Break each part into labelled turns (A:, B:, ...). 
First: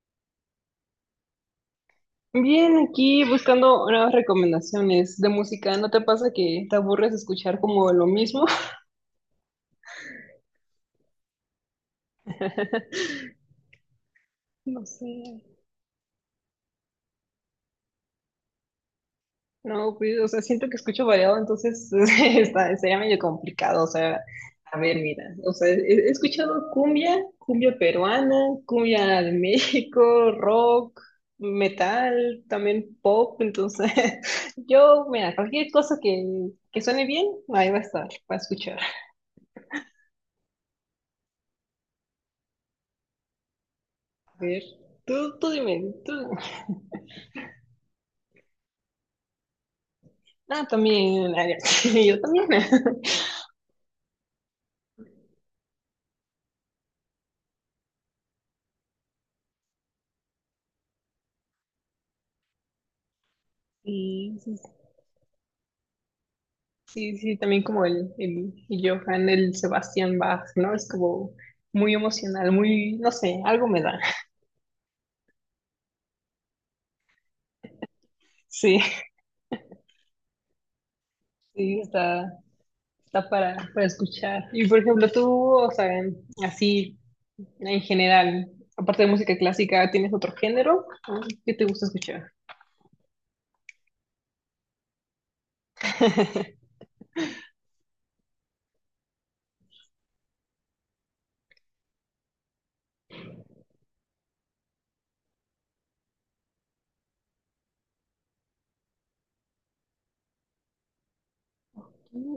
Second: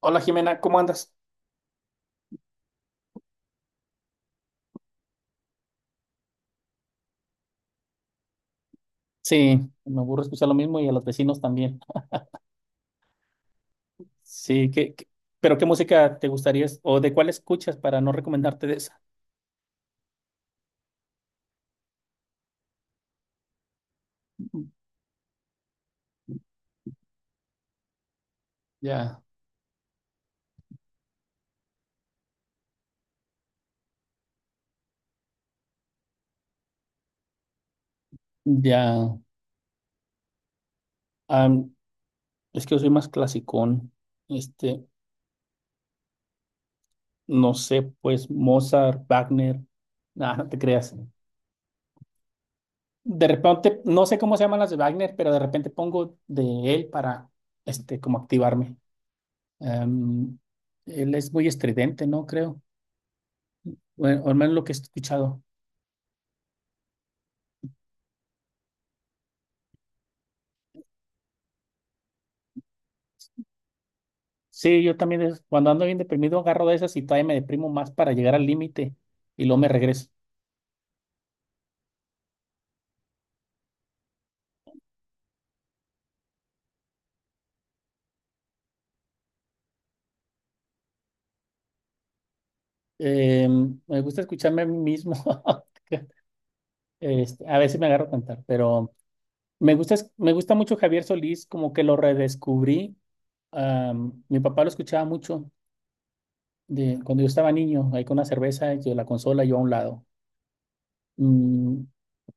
A: Hola Jimena, ¿cómo andas?
B: Bien, aquí buscando nuevas recomendaciones de música. ¿No te pasa que te aburres de escuchar como lo mismo?
A: Sí, me aburre escuchar lo mismo y a los vecinos también. Sí,
B: No sé.
A: pero qué música te gustaría o de cuál escuchas para no recomendarte de esa?
B: No, pues, o sea, siento que escucho variado, entonces está, sería medio complicado. O sea, a ver, mira, o sea, he escuchado cumbia, cumbia peruana, cumbia
A: Ya,
B: de México, rock, metal, también pop. Entonces, yo, mira, cualquier cosa que suene bien, ahí va a estar, va a escuchar.
A: ya. Am, es que yo soy más clasicón.
B: A ver,
A: Este,
B: tú dime, tú.
A: no sé, pues Mozart, Wagner. Nah, no te
B: Ah,
A: creas.
B: también, Arias. Yo también.
A: De repente, no sé cómo se llaman las de Wagner, pero de repente pongo de él para, como activarme. Am, él es muy estridente, ¿no? Creo. Bueno, al
B: Sí,
A: menos
B: sí,
A: lo que he escuchado.
B: sí, sí, también como el Johann, el Sebastián Bach, ¿no? Es como muy emocional, muy, no sé, algo me da.
A: Sí, yo también cuando ando bien deprimido agarro de esas y todavía me deprimo más para llegar al
B: Sí,
A: límite y luego me regreso.
B: sí, está, está para escuchar. Y por ejemplo, tú, o sea, así en general, aparte de música clásica, ¿tienes otro género? ¿Qué te gusta escuchar?
A: Eh, me gusta escucharme a mí mismo. A veces me agarro a cantar, pero me gusta, me gusta mucho Javier Solís, como que lo redescubrí. Mi papá lo escuchaba mucho cuando yo estaba niño, ahí con una cerveza, yo la consola, yo a un lado. Mm,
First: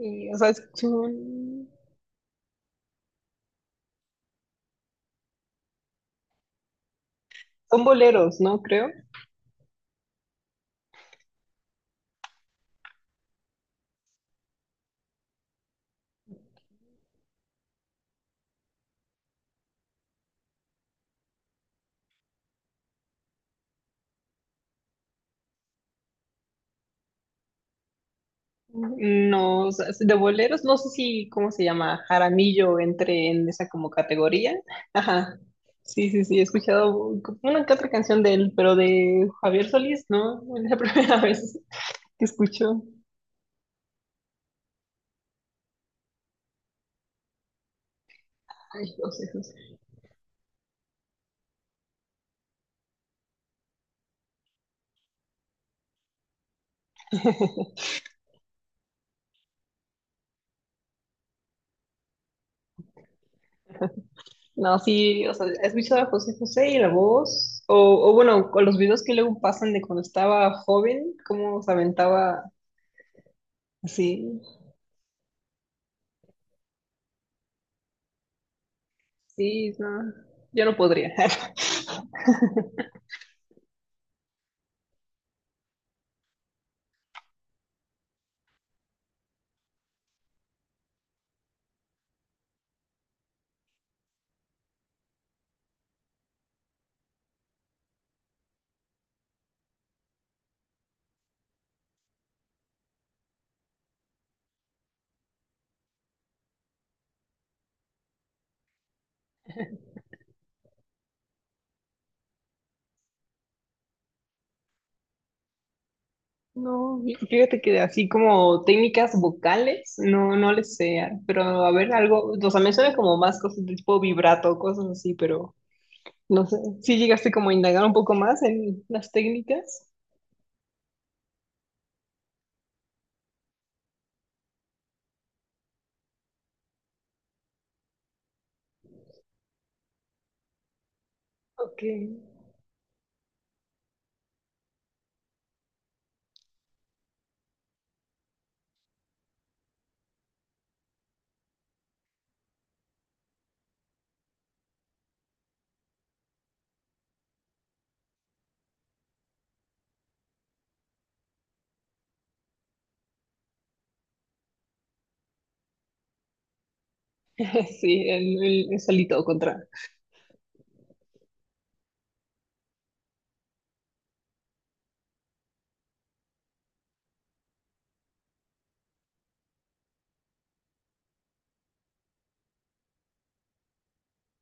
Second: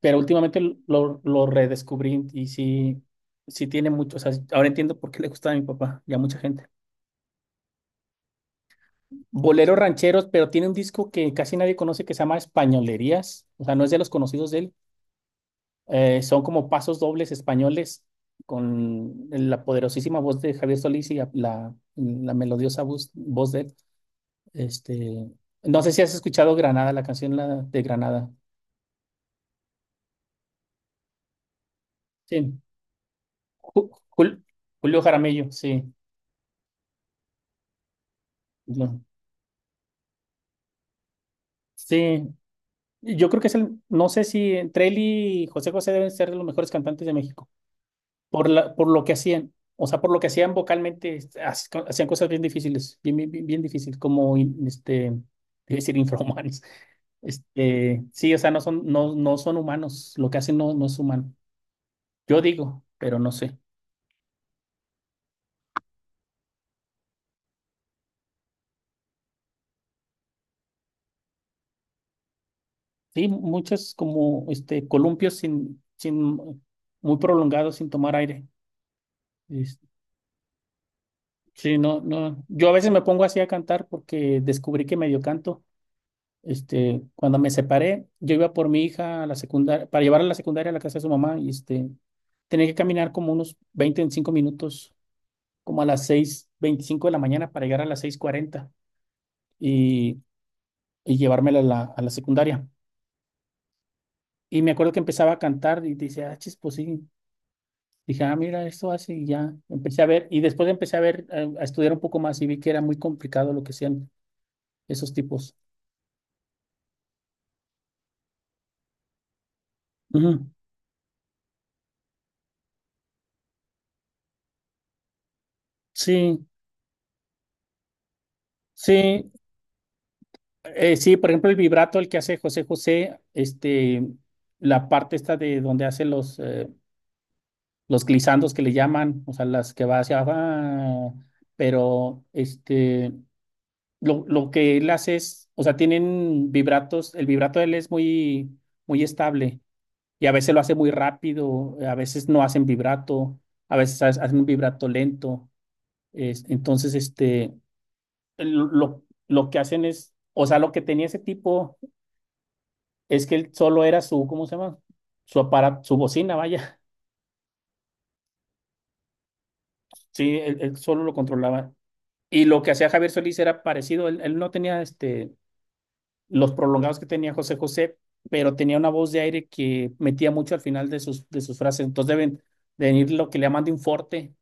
A: pero
B: o sea,
A: últimamente lo
B: son,
A: redescubrí y sí, sí tiene mucho, o sea, ahora entiendo por qué le gustaba a mi papá y a mucha gente.
B: son boleros, ¿no? Creo.
A: Boleros rancheros, pero tiene un disco que casi nadie conoce que se llama Españolerías, o sea, no es de los conocidos de él. Son como pasos dobles españoles con la poderosísima voz de Javier Solís y la melodiosa voz de él. Este, no sé si has escuchado Granada, la canción la de Granada.
B: No, o sea, de boleros, no sé si, ¿cómo se llama?
A: Sí,
B: Jaramillo entre en esa
A: Ju-
B: como
A: Jul-
B: categoría.
A: Julio
B: Ajá.
A: Jaramillo, sí.
B: Sí, sí, sí, he escuchado una que otra canción de él, pero
A: Lo-
B: de Javier Solís, ¿no? Es la primera vez que
A: Sí,
B: escucho.
A: yo creo que no sé si entre él y José José deben ser de los mejores cantantes de México. por la,
B: Ay,
A: por lo que
B: José
A: hacían,
B: José.
A: o sea, por lo que hacían vocalmente, hacían cosas bien difíciles, bien, bien, bien, bien difíciles, como iba a decir infrahumanos. Sí, o sea, no son, no, no son humanos, lo que hacen no, no es humano. Yo digo, pero no sé.
B: No, sí, o sea, he escuchado a José José y la voz, o bueno, con los videos que luego pasan de cuando estaba joven, cómo se aventaba
A: Sí, muchas
B: así.
A: como columpios sin muy prolongados, sin tomar aire.
B: Sí,
A: Es-
B: no, yo no podría.
A: Sí, no, no. Yo a veces me pongo así a cantar porque descubrí que medio canto. Cuando me separé, yo iba por mi hija a la secundaria, para llevarla a la secundaria a la casa de su mamá, y tenía que caminar como unos 20, 25 minutos, como a las 6:25 de la mañana para llegar a las 6:40 y, y llevármela a a la secundaria. Y me acuerdo que empezaba a cantar y dice, ah, chis, pues sí. Dije, ah, mira, esto hace y ya. Empecé a ver, y después empecé a ver, a, estudiar un poco más y vi que era muy complicado lo que hacían esos tipos.
B: No, fíjate que así como técnicas vocales, no,
A: Ujú.
B: no les sé, pero a ver, algo, o sea, me suena como más cosas de tipo vibrato, cosas así, pero no
A: Sí,
B: sé, si llegaste como a indagar un poco más en las
A: sí.
B: técnicas.
A: Sí, por ejemplo, el vibrato, el que hace José José, la parte esta de donde hace los glisandos que le llaman, o sea, las que va hacia abajo,
B: Ok,
A: pero lo que él hace es, o sea, tienen vibratos, el vibrato de él es muy, muy estable y a veces lo hace muy rápido, a veces no hacen vibrato, a veces hacen un vibrato lento, entonces, lo, lo que hacen es, o sea, lo que tenía ese tipo. Es que él solo era su, ¿cómo se llama? Su aparato, su bocina, vaya.
B: sí, el solito contra.
A: Sí, él solo lo controlaba. Y lo que hacía Javier Solís era parecido. Él no tenía los prolongados que tenía José José, pero tenía una voz de aire que metía mucho al final de sus frases. Entonces deben de venir lo que le llaman de un forte,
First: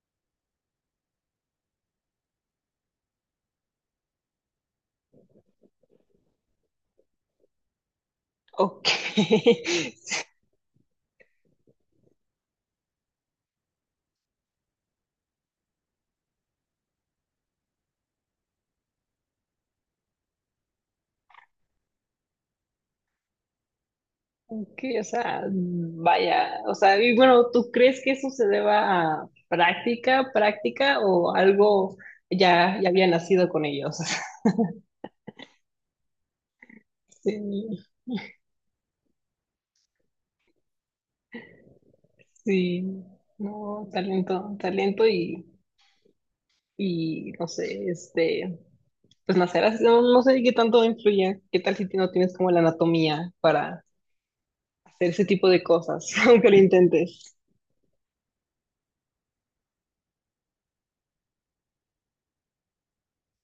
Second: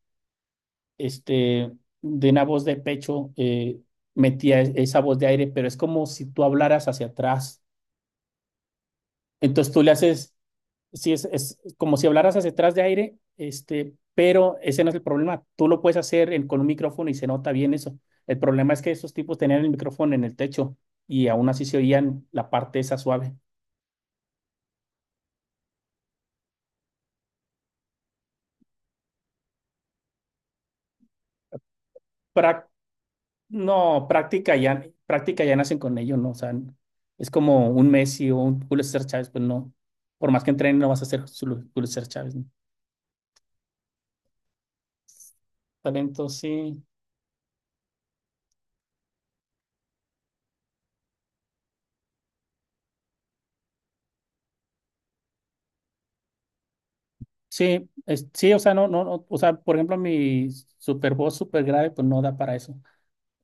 A: este, de una voz de pecho, metía esa voz de aire, pero es como si tú hablaras hacia atrás.
B: Ok,
A: Entonces tú le
B: sí.
A: haces, sí, es como si hablaras hacia atrás de aire, pero ese no es el problema. Tú lo puedes hacer con un micrófono y se nota bien eso. El problema es que esos tipos tenían el micrófono en el techo y aún así se oían la parte esa suave.
B: Que, o sea, vaya, o sea, y bueno, ¿tú crees que eso se deba a práctica, práctica o algo
A: Prac-
B: ya, ya había nacido con ellos?
A: no, práctica ya nacen con ello, ¿no? O sea, es como
B: Sí,
A: un Messi o un Julio César Chávez, pues no. Por más que entrenen, no vas a ser Julio César Chávez, ¿no?
B: sí, no, talento, talento
A: Talento, sí.
B: y no sé, este, pues nacer así, no, no sé qué tanto influye, qué tal si no tienes como la anatomía para hacer ese tipo de cosas, aunque lo intentes.
A: Sí, sí, o sea, no, no, no, o sea, por ejemplo, mi super voz super grave, pues no da para eso.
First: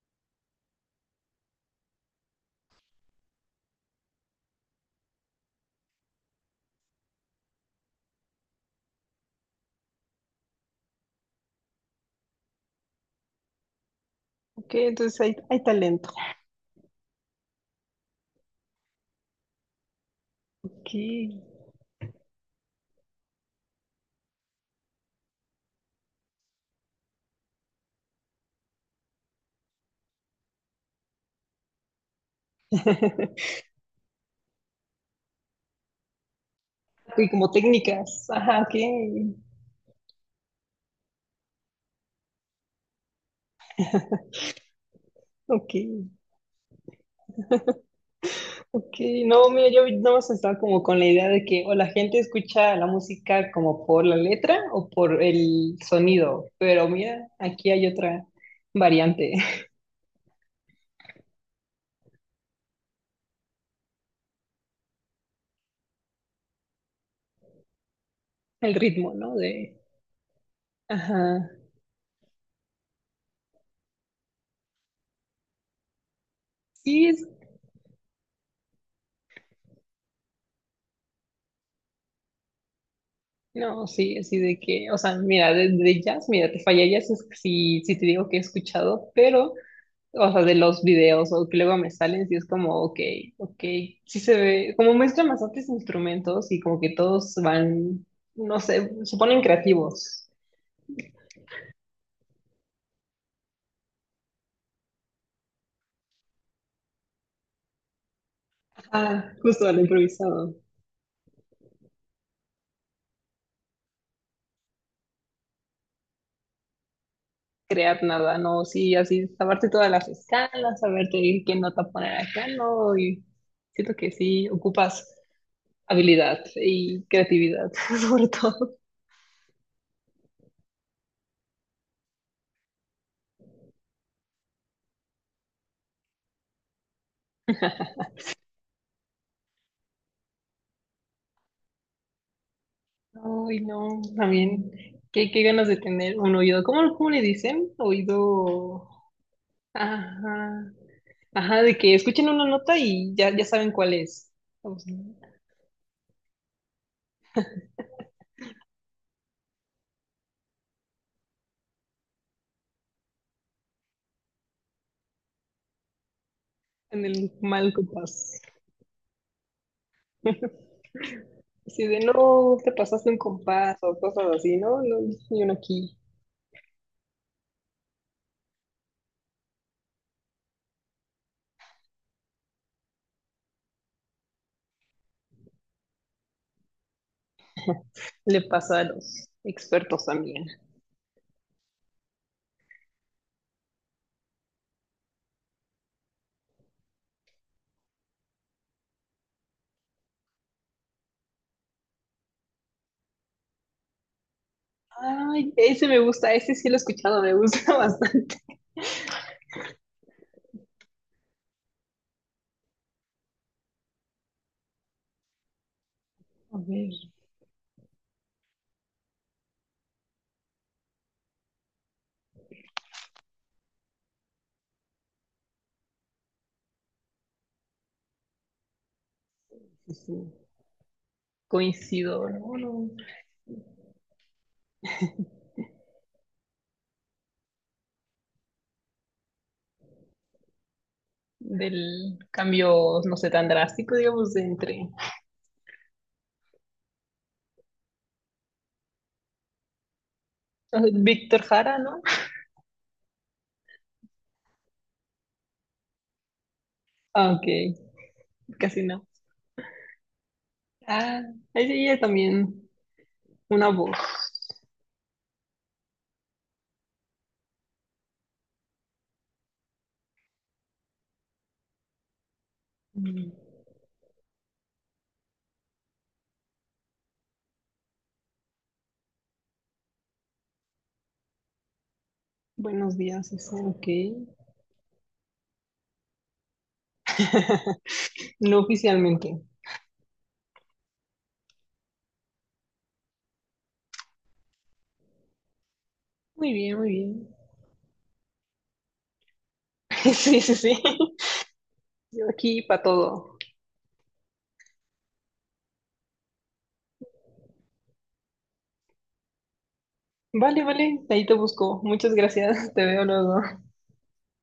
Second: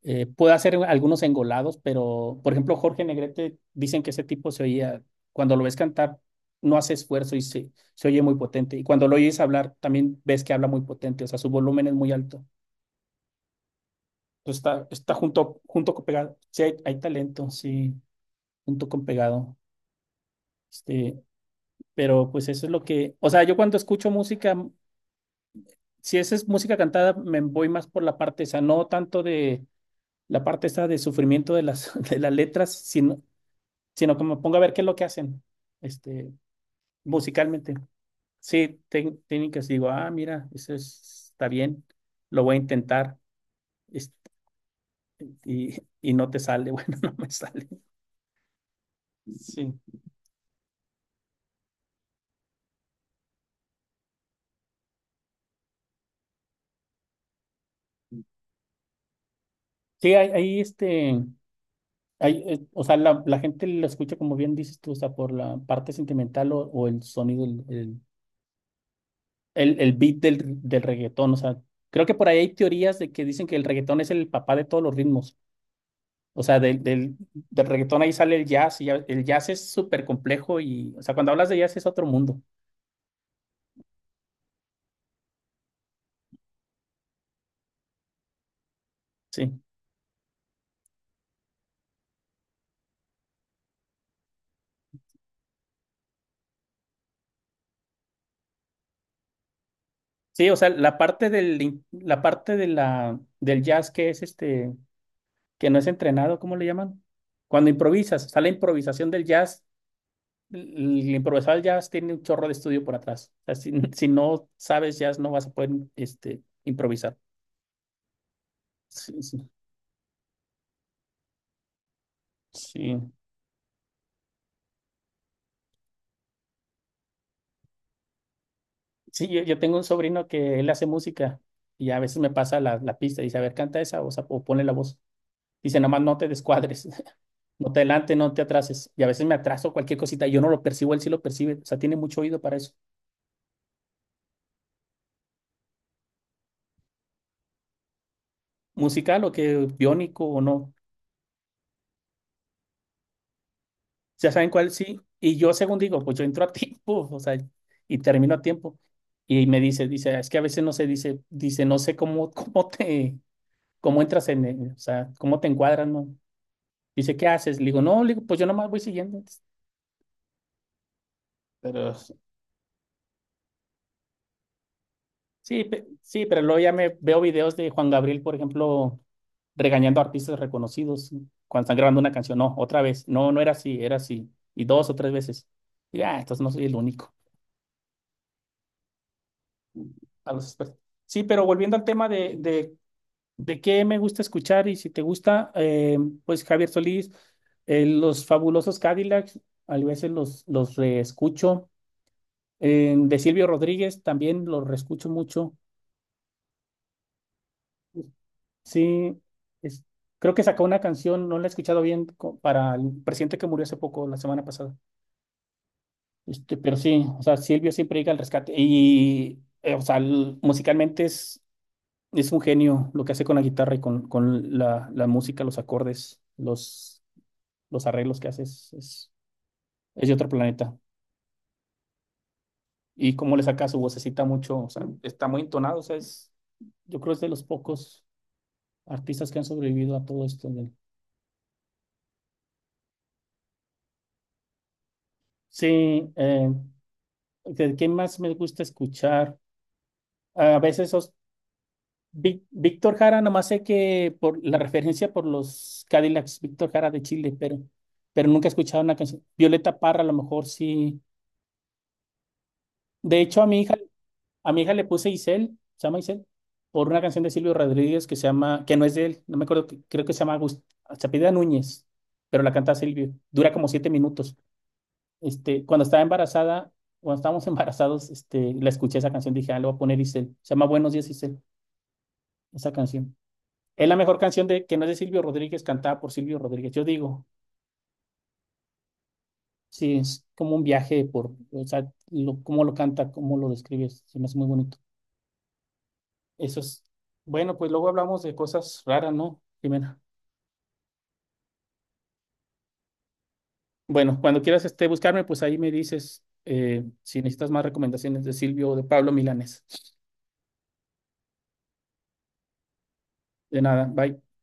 A: Puedo hacer algunos engolados, pero, por ejemplo, Jorge Negrete, dicen que ese tipo se oía, cuando lo ves cantar, no hace esfuerzo y se oye muy potente. Y cuando lo oyes hablar, también ves que habla muy potente, o sea, su volumen es muy alto. Entonces,
B: Ok,
A: está
B: entonces hay,
A: junto,
B: hay
A: junto con
B: talento.
A: pegado. Sí, hay talento, sí, junto con pegado.
B: Ok,
A: Este,
B: y
A: pero pues eso es lo que, o sea, yo cuando escucho música, si esa es música cantada, me voy más por la parte esa, no tanto de la parte esta de sufrimiento de las, de las letras, sino que me ponga a ver qué es lo que hacen, este,
B: como
A: musicalmente.
B: técnicas, ajá, ok,
A: Sí, técnicas, digo, ah, mira, eso está bien, lo voy a intentar, este,
B: ok.
A: y no te sale, bueno, no me sale.
B: Ok, no, mira,
A: Sí,
B: yo nada más estaba como con la idea de que o la gente escucha la música como por la letra o por el sonido, pero mira, aquí hay otra variante.
A: sí, ahí, hay, o sea, la gente lo escucha como bien dices tú, o sea, por la parte sentimental o, el sonido, el,
B: El ritmo, ¿no? De,
A: el, el beat del reggaetón. O
B: ajá,
A: sea, creo que por ahí hay teorías de que dicen que el reggaetón es el papá de todos los ritmos. O sea, del,
B: sí,
A: del,
B: es,
A: del reggaetón ahí sale el jazz y el jazz es súper complejo y, o sea, cuando hablas de jazz es otro mundo.
B: no, sí, así de que, o sea, mira, de jazz, mira, te fallarías si, si te digo que he escuchado, pero
A: Sí.
B: o sea, de los videos o que luego me salen, sí es como, ok, ok, sí se ve, como muestran bastantes instrumentos y como que todos van, no sé, se ponen creativos.
A: Sí, o sea, la parte del jazz que es que no es entrenado, ¿cómo le llaman? Cuando improvisas, o sea, la improvisación del
B: Ah,
A: jazz,
B: justo al improvisado.
A: improvisado del jazz tiene un chorro de estudio por atrás. O sea, si, si no sabes jazz, no vas a poder, improvisar.
B: Crear nada, no, sí,
A: Sí,
B: así,
A: sí.
B: saberte todas las escalas, saberte qué nota poner acá, no,
A: Sí,
B: y siento que sí, ocupas habilidad y creatividad, sobre todo.
A: sí, yo tengo un sobrino que él hace música y a veces me pasa la pista y dice, a ver, canta esa o, sea, o ponle la voz. Dice, nomás no te descuadres, no te adelante, no te atrases. Y a veces me atraso cualquier cosita y yo no lo percibo, él sí lo percibe. O sea, tiene mucho oído para eso.
B: Ay, no, también, qué, qué ganas de tener un oído, ¿cómo, cómo le dicen? Oído...
A: Musical o que biónico o no.
B: Ajá. Ajá, de que escuchen una nota y ya, ya saben cuál es.
A: Ya saben cuál
B: Vamos,
A: sí.
B: ¿no?
A: Y yo, según digo, pues yo entro a tiempo, o sea, y termino a tiempo. Y me dice, dice, es que a veces no sé, dice, no sé cómo, cómo te, cómo entras en, o sea, cómo te encuadras, ¿no?
B: En
A: Dice, ¿qué
B: el
A: haces? Le
B: mal
A: digo, no, le digo, pues
B: compás.
A: yo nomás voy siguiendo.
B: Si
A: Pero
B: de, no, te pasaste un compás o cosas así, ¿no? No, y uno
A: sí,
B: aquí
A: sí, pero luego ya me veo videos de Juan Gabriel, por ejemplo, regañando a artistas reconocidos, ¿no? Cuando están grabando una canción. No, otra vez. No, no era así, era así. Y dos o tres veces. Y ah, entonces no soy el único.
B: le pasa a los expertos
A: A los
B: también.
A: expertos. Sí, pero volviendo al tema de qué me gusta escuchar y si te gusta, pues Javier Solís, los fabulosos Cadillacs, a veces los reescucho. De Silvio Rodríguez también los reescucho
B: Ay,
A: mucho.
B: ese me gusta, ese sí lo he escuchado, me gusta bastante.
A: Sí, es- creo que sacó una canción, no la he escuchado bien, para el presidente que murió hace poco, la semana pasada. Este,
B: A
A: pero
B: ver,
A: sí, o sea, Silvio siempre llega al rescate. Y, o sea, musicalmente es un genio lo que hace con la guitarra y con la música, los acordes, los arreglos que hace, es, es,
B: sí,
A: es de otro
B: sí.
A: planeta.
B: Coincido, ¿no? No.
A: Y cómo le saca su vocecita mucho, o sea, está muy entonado, o sea, yo creo que es de los pocos artistas que han sobrevivido a todo esto.
B: Del cambio, no sé, tan drástico, digamos, de entre.
A: Sí, ¿de qué más me gusta escuchar? A
B: Ah,
A: veces
B: Víctor Jara, ¿no?
A: Víctor Jara, nomás sé que por la referencia por los Cadillacs, Víctor Jara de
B: Ah,
A: Chile,
B: ok,
A: pero, nunca he escuchado
B: casi
A: una
B: no.
A: canción. Violeta Parra, a lo mejor sí.
B: Ah, ahí sí, ella también
A: De hecho,
B: una voz.
A: a mi hija le puse Isel, se llama Isel, por una canción de Silvio Rodríguez que se llama, que no es de él, no me acuerdo, creo que se llama se apellida Núñez, pero la canta Silvio.
B: Mm.
A: Dura como 7 minutos. Cuando estaba embarazada, cuando estábamos embarazados, la escuché esa canción, dije, ah, le voy a poner Isel. Se llama Buenos días, Isel. Esa
B: Buenos
A: canción.
B: días, eso, ok.
A: Es la mejor canción de que no es de Silvio Rodríguez, cantada por Silvio Rodríguez. Yo digo,
B: No oficialmente.
A: sí, es como un viaje por, o sea, cómo lo canta, cómo lo describes, se me hace muy bonito.
B: Muy
A: Eso
B: bien,
A: es.
B: muy bien.
A: Bueno, pues luego hablamos de cosas raras, ¿no, Jimena?
B: Sí, sí, sí. Yo aquí para todo.
A: Bueno, cuando quieras buscarme, pues ahí me dices, si necesitas más recomendaciones de Silvio o de Pablo Milanés.
B: Vale, vale, ahí te busco. Muchas gracias, te veo luego.
A: De nada, bye.